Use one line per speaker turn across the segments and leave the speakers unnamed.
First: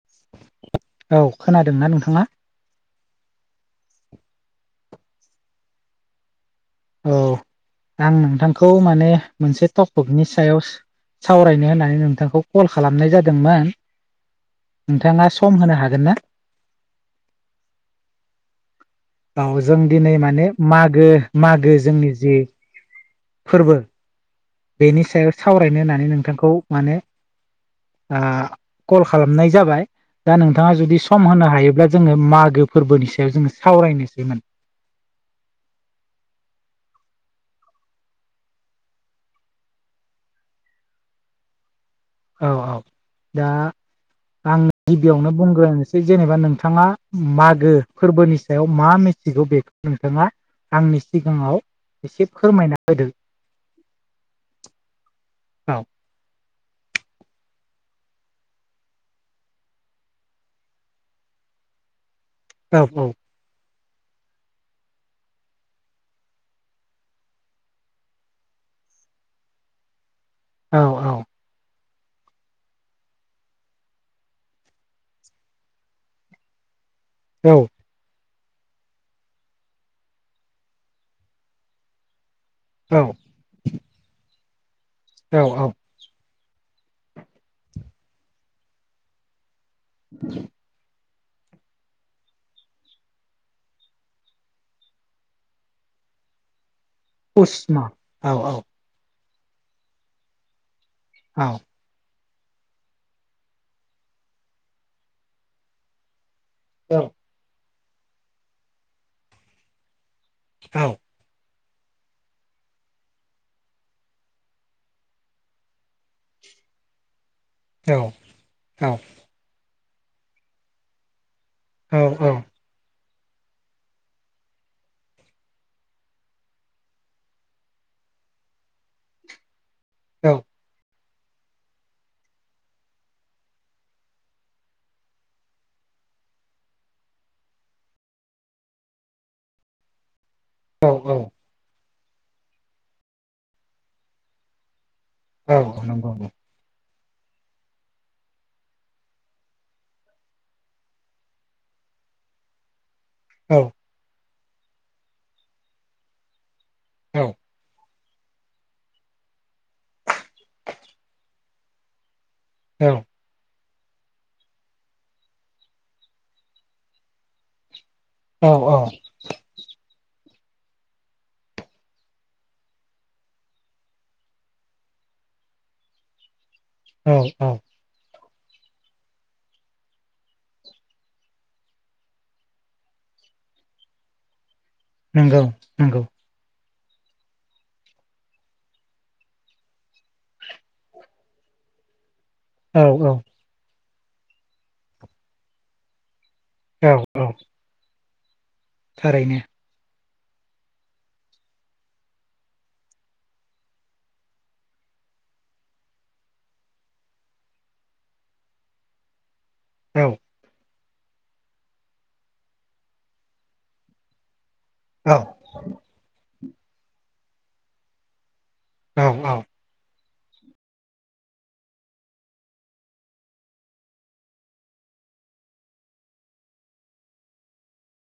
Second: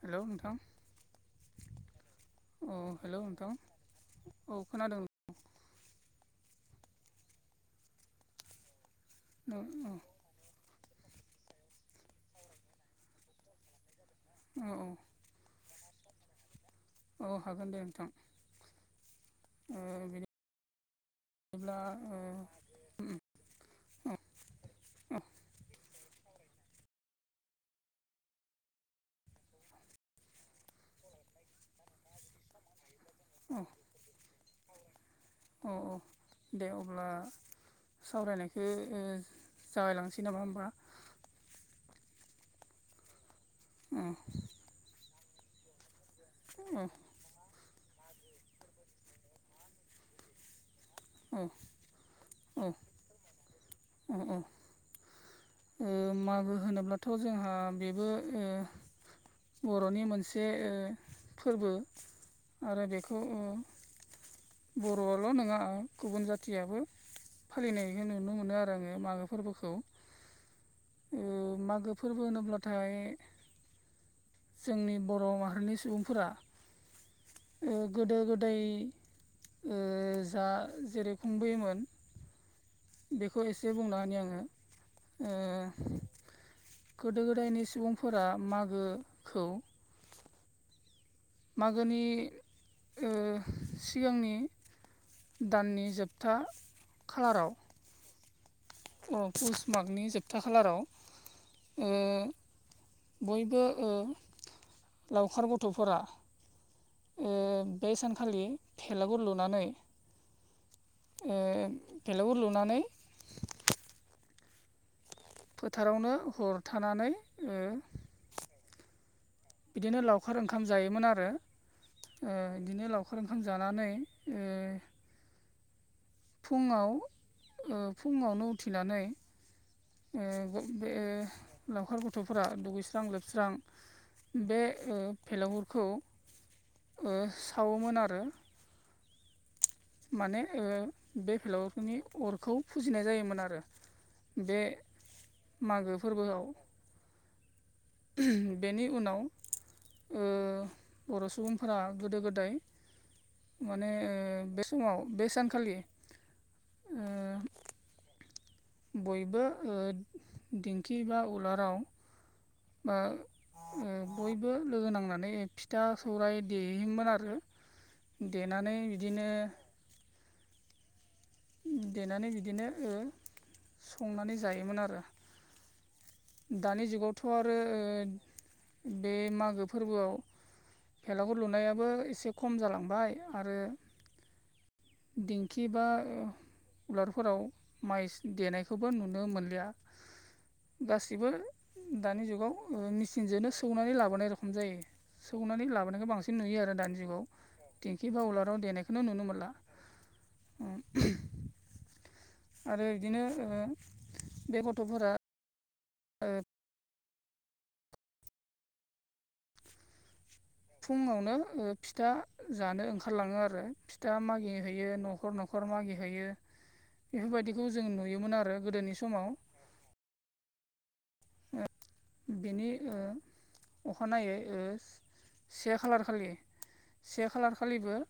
हेल' नोंथां।
औ खोनादोंना नोंथाङा
अ हेल' नोंथां औ खोनादों
औ आं नोंथांखौ माने
औ औ
मोनसे टपकनि सायावस सावरायनो होननानै नोंथांखौ कल खालामनाय जादोंमोन।
औ
नोंथाङा सम होनो हागोन ना?
औ हागोन दे नोंथां।
दाव जों
ओ
दिनै माने मागो मागो
बिदिब्ला
जोंनि
ओ
जि फोरबो,
औ
बेनि सायाव सावरायनो होननानै नोंथांखौ माने आ कल खालामनाय जाबाय। दा नोंथाङा जुदि सम होनो हायोब्ला जोङो मागो फोरबोनिसो सायाव जोङो
औ
सावरायनोसैमोन।
औ औ दे अब्ला सावरायनायखौ ओ जागायलांनोसै नामा होमबा?
औ औ दा
ओ
आं गिबियावनो बुंग्रोनोसै जेनेबा
ओ
नोंथाङा मागो फोरबोनि सायाव मा मिथिगौ बेखौ नोंथाङा आंनि
औ
सिगाङाव एसे फोरमायना होदों।
उम उम
औ
ओ मागो होनोब्लाथ' जोंहा बेबो ओ बर'नि मोनसे ओ फोरबो।
औ
आरो
औ
बेखौ बर'आल' नङा गुबुन जाथियाबो फालिनायखौ नुनो मोनो आरो आङो मागो फोरबोखौ।
औ
मागो फोरबो होनोब्लाथाय जोंनि बर' माहारिनि सुबुंफोरा
औ
ओ गोदो गोदाय ओ जा जेरै खुंबोयोमोन।
औ
बेखौ एसे बुंना होनि आङो। ओ
औ औ
गोदो गोदायनि सुबुंफोरा मागोखौ
[inaudible]
मागोनि ओ सिगांनि दाननि जोबथा खालाराव
उसमा औ औ
अ पुस मागनि जोबथा खालाराव
औ
ओ बयबो ओ लावखार गथ'फोरा
औ
बे सानखालि थेलागुर लुनानै
औ
ओ बेलागुर लुनानै फोथारावनो हर थानानै ओ
औ औ औ
बिदिनो लावखार ओंखाम जायोमोन आरो
औ
बिदिनो लावखार ओंखाम जानानै ओ फुङाव ओ फुङावनो उथिनानै ओ बे लावखार गथ'फोरा दुगैस्रां लोबस्रां बे ओ फेलागुरखौ ओ सावोमोन आरो। माने ओ बे [unintelligible] फोरनि अरखौ फुजिनाय जायोमोन आरो। बे
औ
मागो
नंगौ औ
फोरबोआव बेनि उनाव ओ बर' सुबुंफोरा गोदो गोदाय
औ
माने ओ बे समाव बे सानखालि
औ
ओ बयबो ओ दिंखि बा उलाराव बा ओ बयबो लोगो नांनानै फिथा सौरायाइ देयोमोन आरो।
औ
देनानै बिदिनो देनानै बिदिनो ओ संनानै जायोमोन आरो। दानि
औ
जुगावथ'
औ
आरो ओ बे मागो फोरबोआव बेलागुर लुनायाबो एसे खम जालांबाय आरो
नंगौ
दिंखि बा
नंगौ
उलारफोराव माइ देनायखौबो नुनो मोनलिया गासिबो दानि जुगाव
औ औ
मेचिनजोंनो सौनानै लाबोनाय रखम जायो सौनानै लाबोनायखौ बांसिन नुयो आरो
औ
दानि जुगाव
औ
देंखि बा वलाराव देनायखौनो नुनो
थारैनो
मोनला आरो बिदिनो ओ बे गथ'फोरा ओ
औ
फुङावनो फिथा जानो ओंखारलाङो आरो फिथा मागि हैयो न'खर
औ
न'खर नखर मागिहैयो बेफोरबायदिखौ जों नुयोमोन आरो गोदोनि
औ औ
समाव बिनि ओ अखानायै ओ से खालार खालि से खालार खालिबो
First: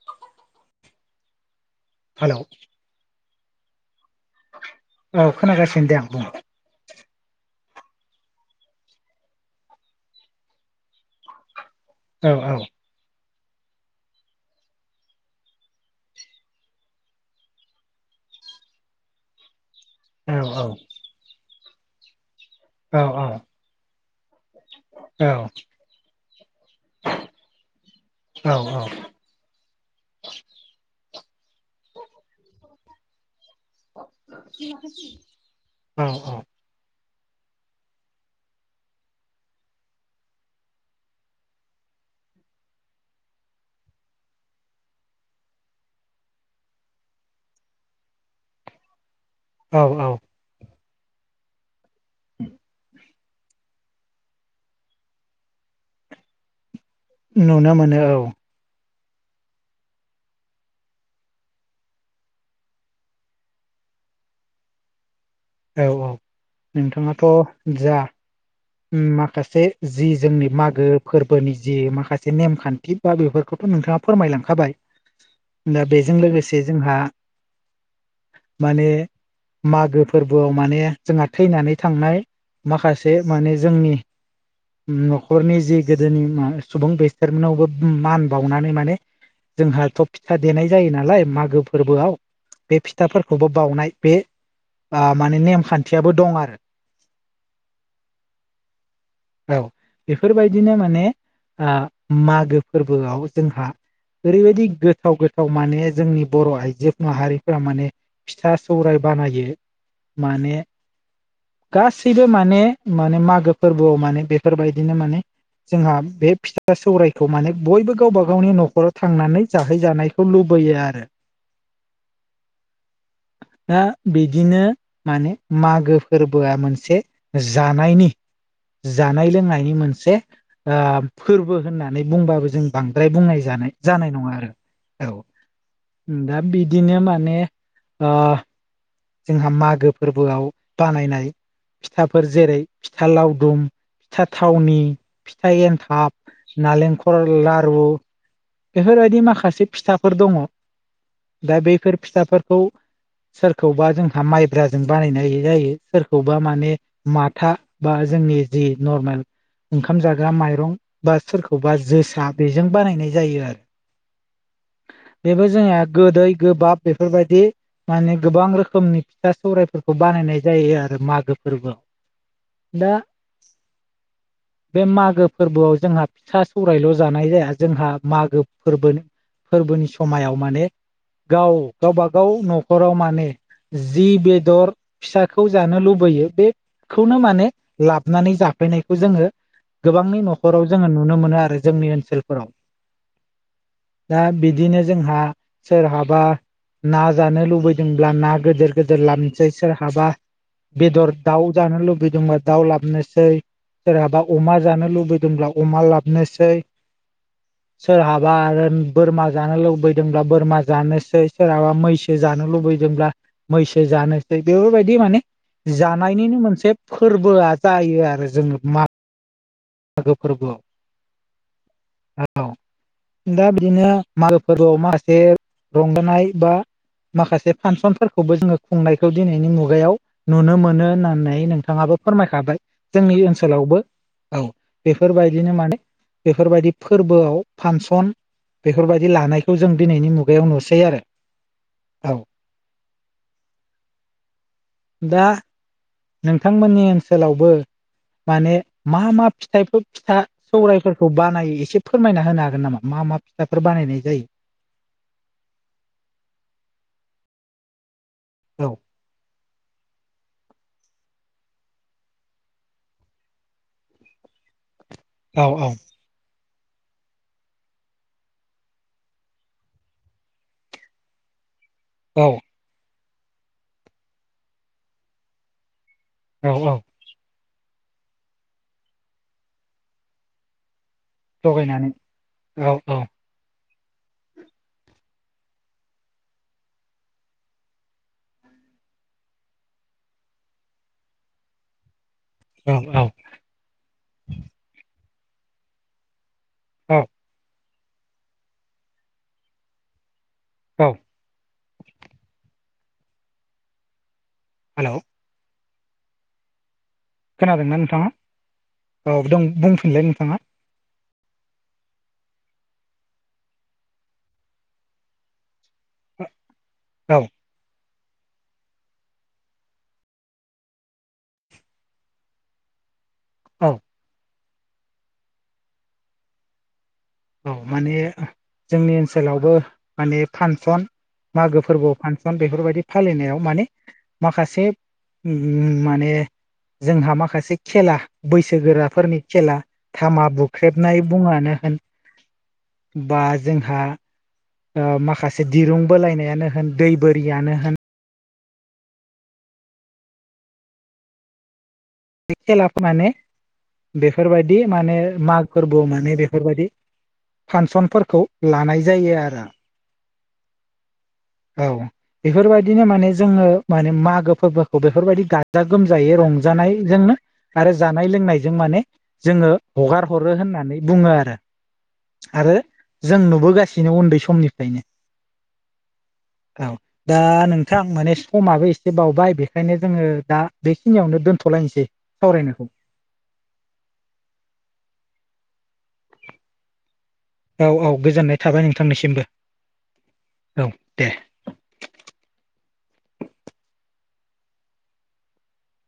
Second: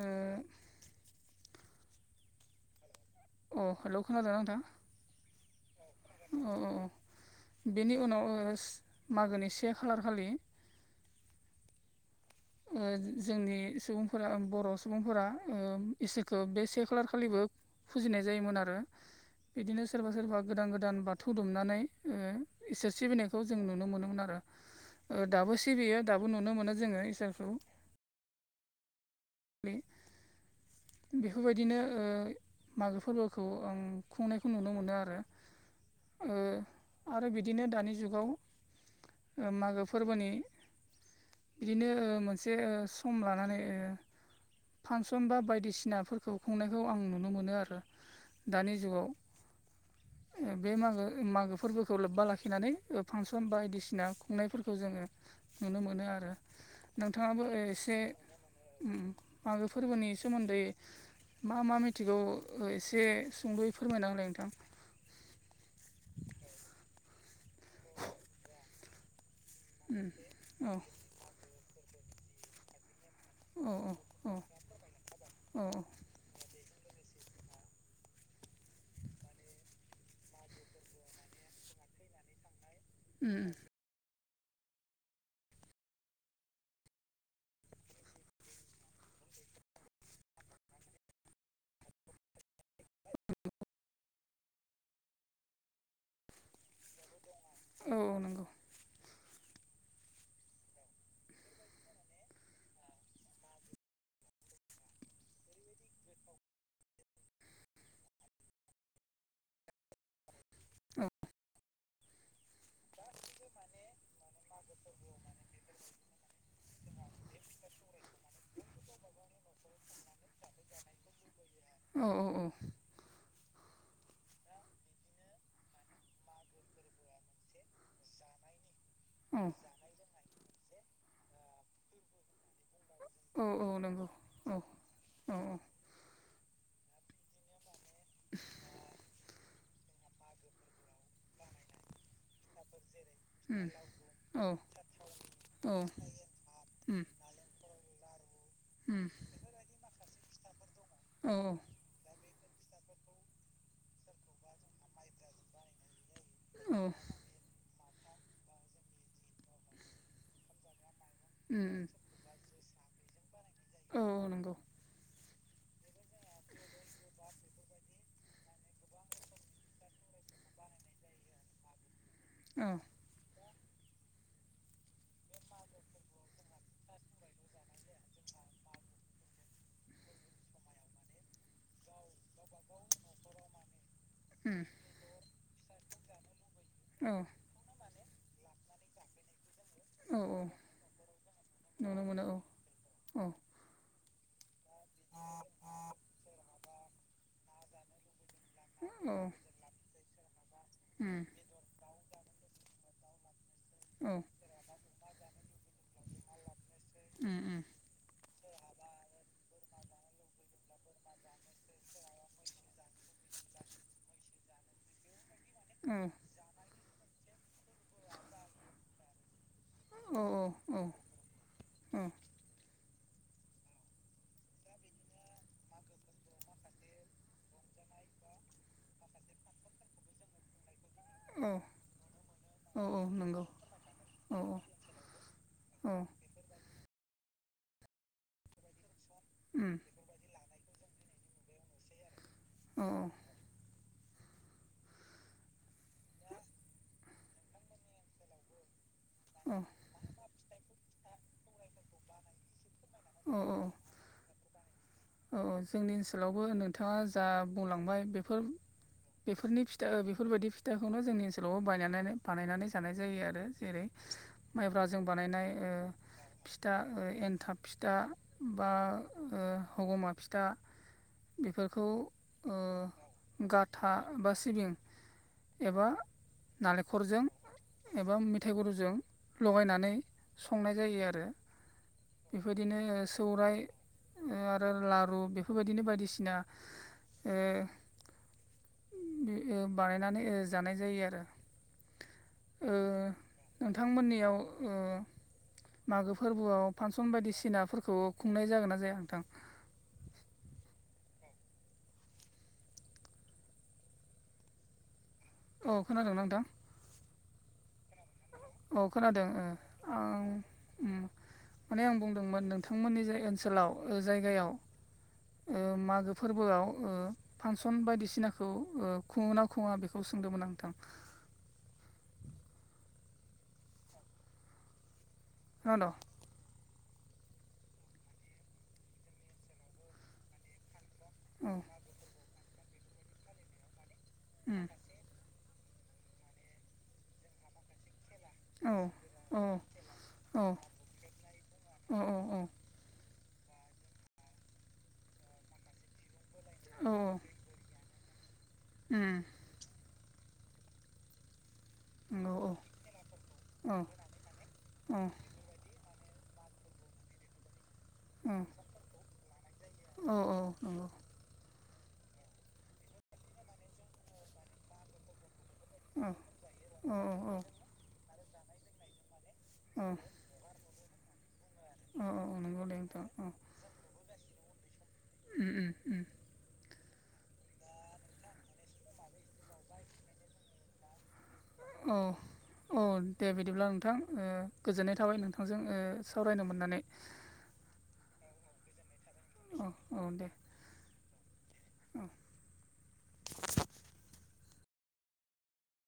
अ
हेलौ
अ हेलौ खोनादों नोंथां
औ खोनागासिनो दे आं बुं
औ औ बेनि उनाव मागोनि से खालार खालि
औ औ
जोंनि सुबुंफोरा बर' सुबुंफोरा इसोरखौ बे से खालार खालिबो फुजिनाय जायोमोन आरो बिदिनो सोरबा सोरबा गोदान गोदान बाथौ दुमनानै इसोर
औ
सिबिनायखौ जों नुनो मोनोमोन आरो दाबो सिबियो दाबो नुनो मोनो जोङो [unintelligible] बेफोरबायदिनो मागो फोरबो खौ आं खुंनायखौ नुनो मोनो आरो
औ
ओ आरो बिदिनो दानि जुगाव मागो फोरबोनि बिदिनो मोनसे सम लानानै फांसन बा बायदिसिनाफोरखौ खुंनायखौ आं नुनो मोनो आरो दानि जुगाव
औ औ
बे मागो मागो फोरबोखौ लोब्बा लाखिनानै फांसन बायदिसिना खुंनायफोरखौ जोङो नुनो मोनो आरो नोंथाङाबो
नुनो
एसे
मोनो औ
मागो फोरबोनि सोमोन्दै मा मा मिथिगौ एसे सुंद'यै फोरमायना होलाय नोंथां
औ औ नोंथाङाथ' जा माखासे जि जोंनि
औ
मागो फोरबोनि जि माखासे नेमखान्थि बा बेफोर
औ
खौथ' नोंथाङा
औ
फोरमायलांखाबाय
औ
दा बेजों लोगोसे जोंहा माने मागो फोरबोआव माने जोंहा थैनानै थांनाय माखासे माने जोंनि [inaudible] न'खरनि जि गोदोनि सुबुं बेसोरमोननावबो मान बावनानै माने जोंहाथ' फिथा देनाय जायो नालाय मागो फोरबोआव बे फिथाफोरखौबो बाउनाय बे माने नेमखान्थियाबो दं आरो
औ औ नंगौ
औ बेफोरबायदिनो माने मागो फोरबोआव जोंहा ओरैबायदि गोथाव गोथाव माने जोंनि बर' आइजो माहारिफोरा माने फिथा सौराय बानायो माने
औ
गासैबो माने माने मागो फोरबोआव माने बेफोरबायदिनो माने जोंहा बे फिथा सौरायखौ माने बयबो गावबा गावनि न'खराव थांनानै जाहैजानाय खौ लुबैयो आरो
औ औ औ
दा बिदिनो माने मागो फोरबोआ मोनसे जानायनि जानाय
औ
लोंनायनि मोनसे आ फोरबो होननानै बुंबाबो जों बांद्राय बुंनाय
औ औ
जानाय
नंगौ
जानाय नङा आरो
औ
औ दा बिदिनो माने आ जोंहा माग गो फोरबोआव बानायनाय फिथाफोर जेरै फिथा लावदुम फिथा थावनि फिथा एन्थाब। नालेंखर लारु बेफोरबायदि माखासे फिथाफोर दङ
औ
दा बैफोर फिथाफोरखौ खौबा जोंहा माइब्राजों बानायनाय जायो सोरखौबा माने
औ
माथा बा जोंनि जि नर्मेल ओंखाम जाग्रा माइरं बा सोरखौबा
औ
जोसा बेजों बानायनाय जायो आरो
औ नंगौ
बेबो जोंनिया गोदै गोबाब बेफोरबायदि माने गोबां रोखोमनि फिथा सौरायफोरखौ बानायनाय जायो आरो मागो फोरबोआव।
अ
दा बे मागो फोरबोआव जोंहा फिथा सौरायल' जानाय जाया जोंहा मागो फोरबोनि फोरबोनि समायाव माने गाव गावबा गाव न'खराव मा ने जि
उम
बेदर फिसाखौ जानो लुबैयो
औ
बेखौनो माने लाबनानै जाफैनायखौ जोङो
औ
गोबांनि
औ
नखराव जोङो नुनो मोनो आरो जोंनि
नुनो मोनो औ
ओनसोलफोराव।
औ
दा बिदिनो जोंहा सोरहाबा ना जानो लुबैदोंब्ला ना गोदोर गोदोर
औ
लाबोनोसै सोरहाबा बेदर
उम
दाउ जानो लुबैदोंबा दाउ लाबनोसै।
औ
सोरहाबा अमा जानो लुबैदोंब्ला अमा लाबनोसै
उम
सोरहाबा आरो बोरमा जानो लुबैदोंब्ला बोरमा जानोसै सोरहाबा मैसो जानो लु बैदोंब्ला मैसो जानोसै बेफोरबायदि माने
औ
जानायनिनो मोनसे फोरबोआ जायो आरो जोङो माग [inaudible] मागो
औ औ
फोरबोआव
औ
औ दा बिदिनो मागो फोरबोआव माखासे रंजानाय बा माखासे फानसनफोरखौबो जोङो खुंनायखौ दिनैनि मुगायाव नुनो मोनो होननानै नै
औ
नोंथाङाबो फोरमायखाबाय
औ औ
जोंनि
नंगौ
ओनसोलावबो औ बेफोरबायदिनो माने
उम औ
बेफोरबायदि फोरबोआव फानसन बेफोरबायदि लानायखौ जों दिनैनि मुगायाव नुसै आरो औ।
औ
दा नोंथांमोननि ओनसोलावबो माने मा मा
औ
फिथाइफोर फिथा सौरायाइफोरखौ बानायो एसे फोरमायना होनो हागोन नामा। मा मा फिथाफोर बानायनाय जायो
औ जोंनि ओनसोलावबो नोंथाङा जा बुंलांबाय बेफोर
जायो
बेफोरनि फिथा ओ बेफोरबायदि फिथाखौनो जोंनि ओनसोलावबो बायनायनानै बानायनानै जानाय जायो आरो जेरै माइब्राजों
औ
बानायनाय ओ फिथा ओ एन्थाब फिथा बा हगमा फिथा बेफोरखौ
औ
ओ गाथा बा सिबिं एबा
औ औ
नालेंखरजों एबा मेथाइ गुरुजों लगायनानै संनाय जायो आरो
लगायनानै औ
बेफोरबायदिनो सौराय ओ आरो ला रु बेफोरबायदिनो बायदिसिना ओ ओ बानायनानै ओ जानाय जायो आरो
औ औ
उम नोंथांमोननियाव उम मागो फोरबोआव
औ
फांसन बायदिसिनाफोरखौ खुंनाय जागोन ना जाया नोंथां
औ हेल'
औ खोनादों ना नोंथां
खोनादों ना नोंथाङा
औ खोनादों
दं बुंफिनलाय
आं
नोंथाङा
उम माने आं बुंदोंमोन नोंथांमोननि जाय ओनसोलाव ओ जायगायाव मागो फोरबोआव
औ
फांसन बायदिसिनाखौ ओ खुङोना खुङा बेखौ सोंदोंमोन नोंथां
औ
खोनादों
औ माने जोंनि ओनसोलावबो माने फांसन
औ
मागो फोरबोआव फानसन बेफोरबायदि फालिनायाव माने
उम
माखासे माने जोंहा माखासे खेला
औ
बैसोगोराफोरनि
औ
खेला थामा
औ
बुख्रेबनाय बुङानो होन
औ
बा जोंहा ओ माखासे दिरुं बोलायनायानो होन
औ
दै बोरियानो होन
उम नंगौ औ
खेलाखौ माने
औ
बेफोरबायदि माने
औ
माग फोरबो माने बेफोरबायदि फांसनफोरखौ लानाय जायो आरो
औ औ औ
औ बेफोरबायदिनो माने जोङो माने मागो फोरबोखौ बेफोरबायदि गा गाजा गोमजायै
औ
रंजानायजोंनो
औ
आरो जानाय लोंनायजों माने जोङो हगार हर होननानै बुङो आरो आरो
नंगौ दे नोंथां
जों
औ
नुबोगासिनो उन्दै समनिफ्रायनो
उम उम उम
औ दा नोंथां माने समाबो एसे बावबाय बेखायनो जोङो दा बेखिनियावनो दोनथ'लायनोसै
औ
सावरायनायखौ
औ दे बिदिब्ला नोंथां गोजोननाय थाबाय नोंथांजों सावरायनो मोननानै
औ औ गोजोननाय थाबाय नोंथांनिसिमबो
अ औ दे
औ दे